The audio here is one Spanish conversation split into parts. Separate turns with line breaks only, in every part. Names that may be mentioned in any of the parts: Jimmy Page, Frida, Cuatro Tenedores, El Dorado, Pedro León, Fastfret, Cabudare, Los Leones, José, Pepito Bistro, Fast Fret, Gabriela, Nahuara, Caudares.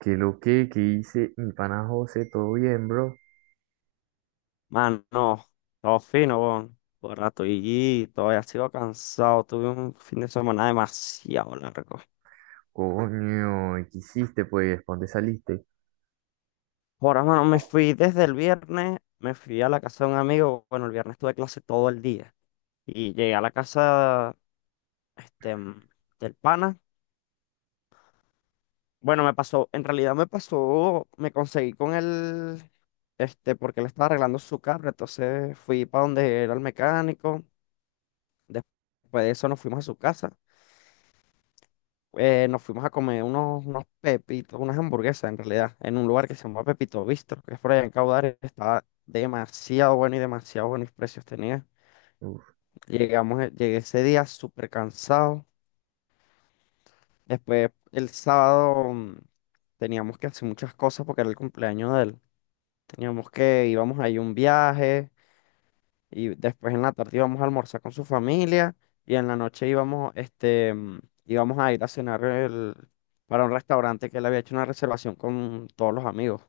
¿Qué lo que hice mi pana José? ¿Todo bien, bro?
Mano, todo fino, weón. Por rato y todavía sigo cansado. Tuve un fin de semana demasiado largo.
Coño, ¿Qué hiciste, pues? ¿Pa' ¿Dónde saliste?
Ahora, mano, me fui desde el viernes, me fui a la casa de un amigo. Bueno, el viernes tuve clase todo el día. Y llegué a la casa, este, mm, del pana. Bueno, me pasó, en realidad me pasó, me conseguí con él porque él estaba arreglando su carro. Entonces fui para donde era el mecánico. Después de eso nos fuimos a su casa. Nos fuimos a comer unos pepitos, unas hamburguesas en realidad, en un lugar que se llama Pepito Bistro, que es por allá en Caudares, estaba demasiado bueno y demasiado buenos precios tenía.
Uf.
Llegué ese día súper cansado. Después el sábado teníamos que hacer muchas cosas porque era el cumpleaños de él. Íbamos ahí a un viaje. Y después en la tarde íbamos a almorzar con su familia y en la noche íbamos a ir a cenar para un restaurante que él había hecho una reservación con todos los amigos.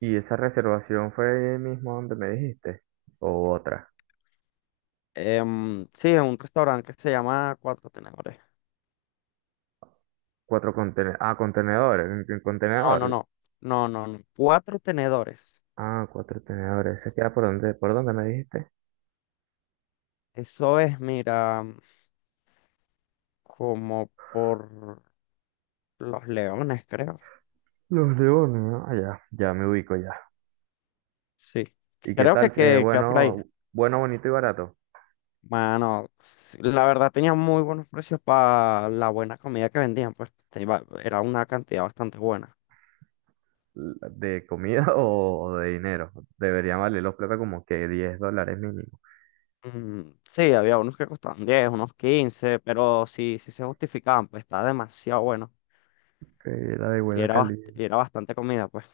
¿Y esa reservación fue mismo donde me dijiste? ¿O otra?
Sí, es un restaurante que se llama Cuatro Tenedores.
Cuatro contenedores. Ah, contenedores. En
No, no,
contenedor.
no, no, no, no. Cuatro Tenedores.
Ah, cuatro contenedores. ¿Se queda por donde me dijiste?
Eso es, mira, como por Los Leones, creo.
Los Leones, ¿no? Ah, ya, ya me ubico ya.
Sí,
¿Y qué
creo que,
tal?
que queda por ahí.
Bueno, bueno, bonito y barato.
Mano, la verdad tenía muy buenos precios para la buena comida que vendían, pues era una cantidad bastante buena.
¿De comida o de dinero? Deberían valer los platos como que $10 mínimo.
Mm, sí, había unos que costaban 10 unos 15 pero sí, sí se justificaban, pues estaba demasiado bueno
Que la de
y
buena
era, bast-
calidad.
y era bastante comida, pues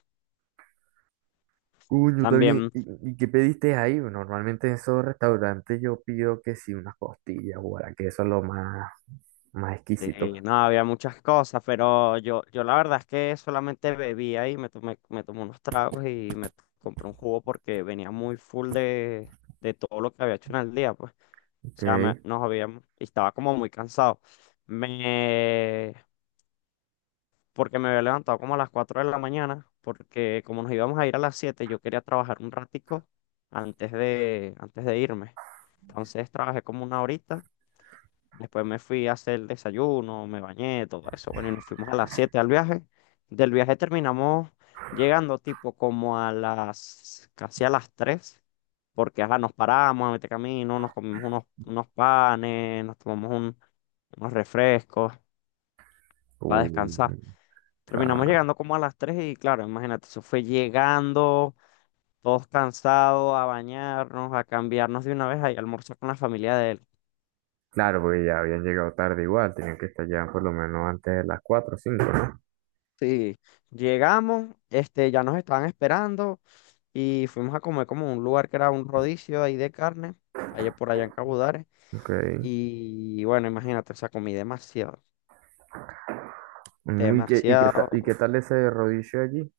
Coño, está bien.
también,
¿Y qué pediste ahí? Normalmente en esos restaurantes yo pido que sí, unas costillas, guara, que eso es lo más exquisito.
sí, no, había muchas cosas, pero yo la verdad es que solamente bebía y me tomé unos tragos y compré un jugo porque venía muy full de todo lo que había hecho en el día, pues. O
Ok.
sea, nos habíamos, y estaba como muy cansado. Me, Porque me había levantado como a las 4 de la mañana, porque como nos íbamos a ir a las 7 yo quería trabajar un ratico antes de irme. Entonces trabajé como una horita. Después me fui a hacer el desayuno, me bañé, todo eso. Bueno, y nos fuimos a las 7 al viaje. Del viaje terminamos llegando tipo como casi a las 3 porque ajá, nos paramos a meter camino, nos comimos unos panes, nos tomamos unos refrescos para
Coño,
descansar. Terminamos
ya.
llegando como a las 3 y claro, imagínate, eso fue llegando, todos cansados, a bañarnos, a cambiarnos de una vez, ahí a almorzar con la familia de él.
Claro, porque ya habían llegado tarde igual, tenían que estar ya por lo menos antes de las 4 o cinco, ¿no?
Sí, llegamos ya nos estaban esperando y fuimos a comer como un lugar que era un rodicio ahí de carne, allá por allá en Cabudare.
Ok.
Y bueno, imagínate, o sea, comí demasiado,
¿Y qué, y qué, ta- y qué
demasiado.
tal ese rodillo allí?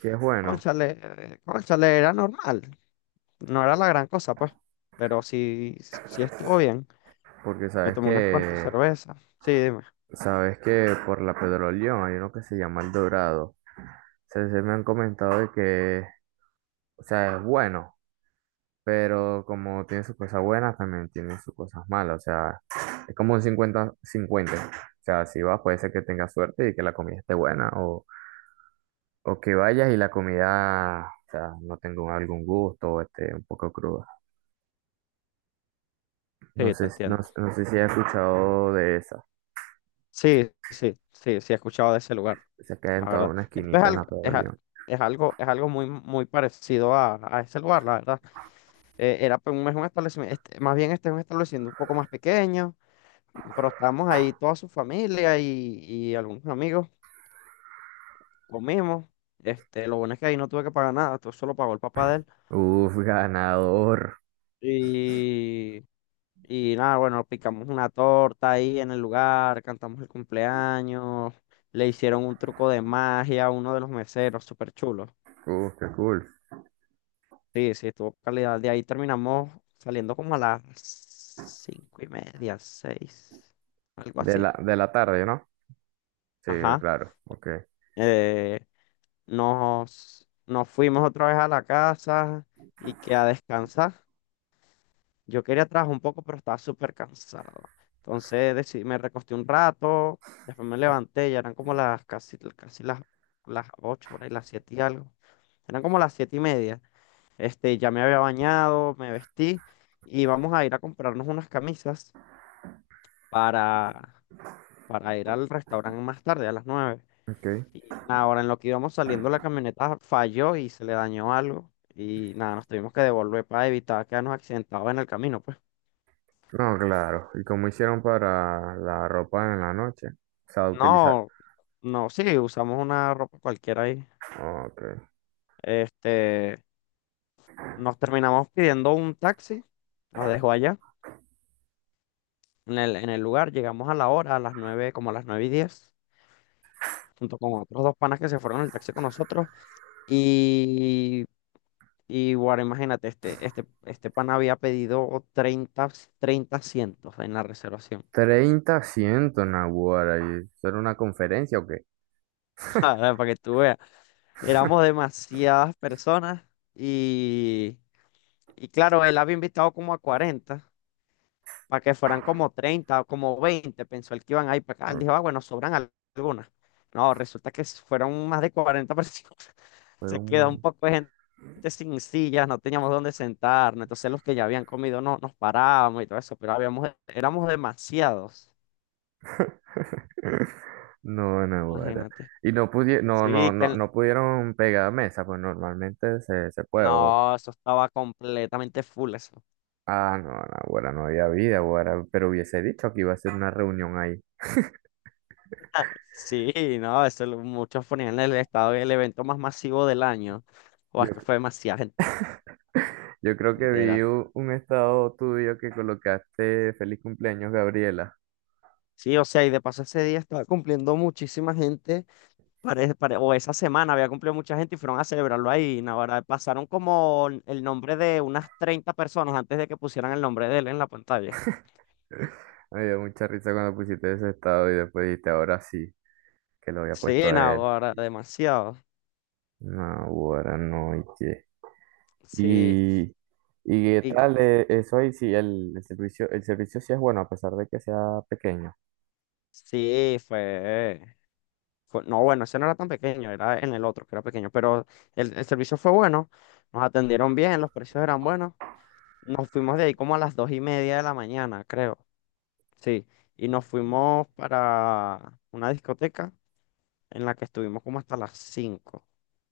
Que es bueno,
Cónchale, cónchale, era normal, no era la gran cosa, pues, pero sí, sí estuvo bien.
porque
Me
sabes
tomé unas cuantas
que
cervezas. Sí, dime.
Sabes que por la Pedro León hay uno que se llama El Dorado. Se me han comentado de que, o sea, es bueno, pero como tiene sus cosas buenas, también tiene sus cosas malas. O sea, es como un 50-50. O sea, si vas, puede ser que tengas suerte y que la comida esté buena, o que vayas y la comida, o sea, no tenga algún gusto o esté un poco cruda. No
Sí, te
sé, no,
entiendo.
no sé si has escuchado de esa.
Sí, sí, sí, sí, he escuchado de ese lugar.
Se queda
La
en toda
verdad.
una
Esto es
esquinita en
algo,
la Pedro
es, a-
León.
es algo, es algo muy, muy parecido a ese lugar, la verdad. Era pues, es un establecimiento, más bien este es un establecimiento un poco más pequeño, pero estábamos ahí toda su familia y algunos amigos, comimos. Lo bueno es que ahí no tuve que pagar nada, todo solo pagó el papá de él.
Uf, ganador.
Y, y nada, bueno, picamos una torta ahí en el lugar, cantamos el cumpleaños, le hicieron un truco de magia a uno de los meseros, súper chulo.
Qué cool.
Sí, sí, estuvo calidad. De ahí terminamos saliendo como a las 5:30, 6, algo así.
De la tarde, ¿no? Sí,
Ajá.
claro. Ok,
Eh, nos fuimos otra vez a la casa y que a descansar. Yo quería trabajar un poco, pero estaba súper cansado. Entonces decidí, me recosté un rato, después me levanté, ya eran como las casi, casi las 8, por ahí, las 7 y algo. Eran como las 7:30. Ya me había bañado, me vestí y vamos a ir a comprarnos unas camisas para, para ir al restaurante más tarde, a las 9.
ok.
Y nada, ahora en lo que íbamos saliendo la camioneta falló y se le dañó algo. Y nada, nos tuvimos que devolver para evitar quedarnos accidentados en el camino, pues.
No, claro. ¿Y cómo hicieron para la ropa en la noche? O sea, utilizar.
No, no, sí, usamos una ropa cualquiera ahí.
Ok.
Este, Nos terminamos pidiendo un taxi, nos dejó allá en el lugar, llegamos a la hora, a las 9 como a las 9:10 junto con otros dos panas que se fueron en el taxi con nosotros. Y, y guarda, imagínate, este pana había pedido 30, 30 asientos en la reservación.
30 asientos, Nahuara. ¿Y eso era una conferencia o qué?
Para que tú veas, éramos demasiadas personas y, y claro, él había invitado como a 40 para que fueran como 30 o como 20 pensó él que iban a ir para acá. Él
Ok.
dijo, ah, bueno, sobran algunas. No, resulta que fueron más de 40 personas.
Fue
Se
un...
quedó
ma-
un poco de gente sin sillas, no teníamos dónde sentarnos. Entonces los que ya habían comido no, nos parábamos y todo eso, pero habíamos, éramos demasiados.
No, Nahuara.
Imagínate.
Y no pudi- no, no,
Sí,
no, no pudieron pegar mesa, pues normalmente se puede, o.
no, eso estaba completamente full eso.
Ah, no, no, ahora no había vida, ahora, pero hubiese dicho que iba a ser una reunión ahí.
Sí, no, muchos ponían el estado el evento más masivo del año. O
Yo,
es que fue demasiada gente,
yo creo que
literal.
vi un estado tuyo que colocaste feliz cumpleaños, Gabriela.
Sí, o sea, y de paso ese día estaba cumpliendo muchísima gente, o esa semana había cumplido mucha gente y fueron a celebrarlo ahí. Naguará, pasaron como el nombre de unas 30 personas antes de que pusieran el nombre de él en la pantalla.
Me dio mucha risa cuando pusiste ese estado y después dijiste ahora sí, que lo había puesto
Sí,
a él.
Naguará, demasiado.
No, ahora no, y qué.
Sí,
Y, y qué
y
tal eso ahí, sí, el servicio sí es bueno, a pesar de que sea pequeño.
sí, no, bueno, ese no era tan pequeño, era en el otro que era pequeño, pero el servicio fue bueno, nos atendieron bien, los precios eran buenos. Nos fuimos de ahí como a las 2:30 de la mañana, creo. Sí, y nos fuimos para una discoteca en la que estuvimos como hasta las 5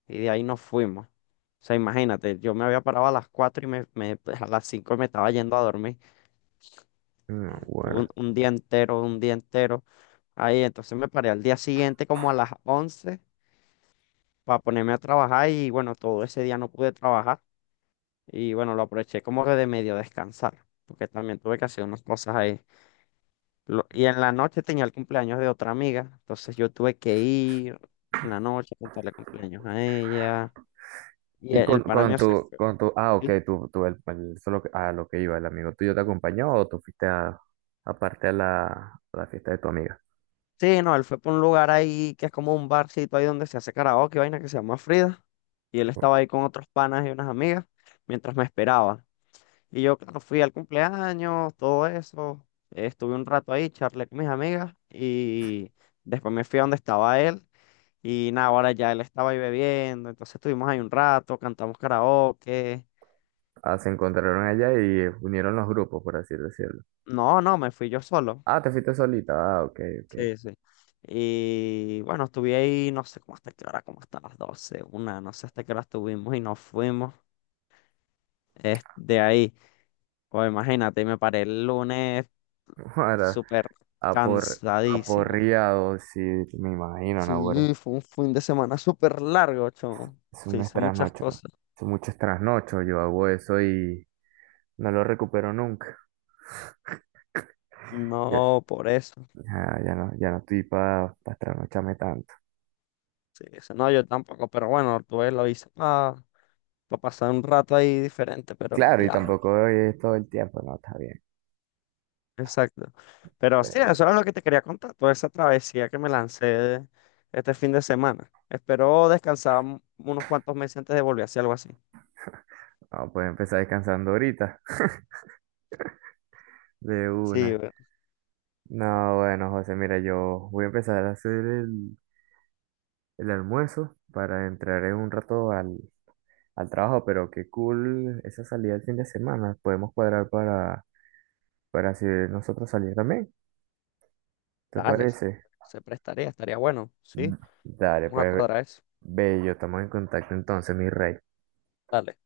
y de ahí nos fuimos. O sea, imagínate, yo me había parado a las 4 y a las 5 me estaba yendo a dormir
No,
un,
bueno.
un día entero, un día entero. Ahí, entonces me paré al día siguiente como a las 11 para ponerme a trabajar y bueno, todo ese día no pude trabajar y bueno, lo aproveché como que de medio descansar, porque también tuve que hacer unas cosas ahí. Y en la noche tenía el cumpleaños de otra amiga, entonces yo tuve que ir en la noche a contarle cumpleaños a ella. Y
Y
el,
con,
el pana
con
mío se
tu,
fue.
con tu, ah, ok,
¿Sí?
tú, a lo que iba, el amigo tuyo te acompañó o tú fuiste a, aparte a la fiesta de tu amiga.
Sí, no, él fue por un lugar ahí que es como un barcito ahí donde se hace karaoke, vaina que se llama Frida. Y él estaba ahí con otros panas y unas amigas mientras me esperaba. Y yo, claro, fui al cumpleaños, todo eso. Estuve un rato ahí, charlé con mis amigas y después me fui a donde estaba él. Y nada, ahora ya él estaba ahí bebiendo, entonces estuvimos ahí un rato, cantamos karaoke.
Ah, se encontraron allá y unieron los grupos, por así decirlo.
No, no, me fui yo solo.
Ah, te fuiste solita, ah, ok, ok.
Sí, sí. Y bueno, estuve ahí, no sé cómo hasta qué hora, como hasta las 12 1, no sé hasta qué hora estuvimos y nos fuimos de ahí. Pues imagínate, me paré el lunes
Ahora,
súper
apor,
cansadísimo.
aporreado, sí, me imagino, Nahuara.
Sí, fue un fin de semana súper largo, chamo.
Es
Sí,
un
hice muchas
trasnocho.
cosas.
Es mucho trasnocho. Yo hago eso y no lo recupero nunca. Ya,
No, por eso.
ya, ya no estoy para trasnocharme tanto.
Sí, eso no, yo tampoco, pero bueno, tuve lo hice, para pasar un rato ahí diferente, pero
Claro, y
diablo,
tampoco es todo el tiempo. No, está bien.
exacto. Pero sí, eso
Pero
era lo que te quería contar, toda esa travesía que me lancé este fin de semana. Espero descansar unos cuantos meses antes de volver a hacer algo así.
No, puedes empezar descansando ahorita. De
Sí,
una.
bueno,
No, bueno, José, mira, yo voy a empezar a hacer el almuerzo para entrar en un rato al trabajo, pero qué cool esa salida el fin de semana. Podemos cuadrar para si nosotros salir también. ¿Te
dale,
parece?
se prestaría, estaría bueno,
Mm,
sí,
dale,
vamos a
pues,
cuadrar eso.
bello, estamos en contacto entonces, mi rey.
Dale.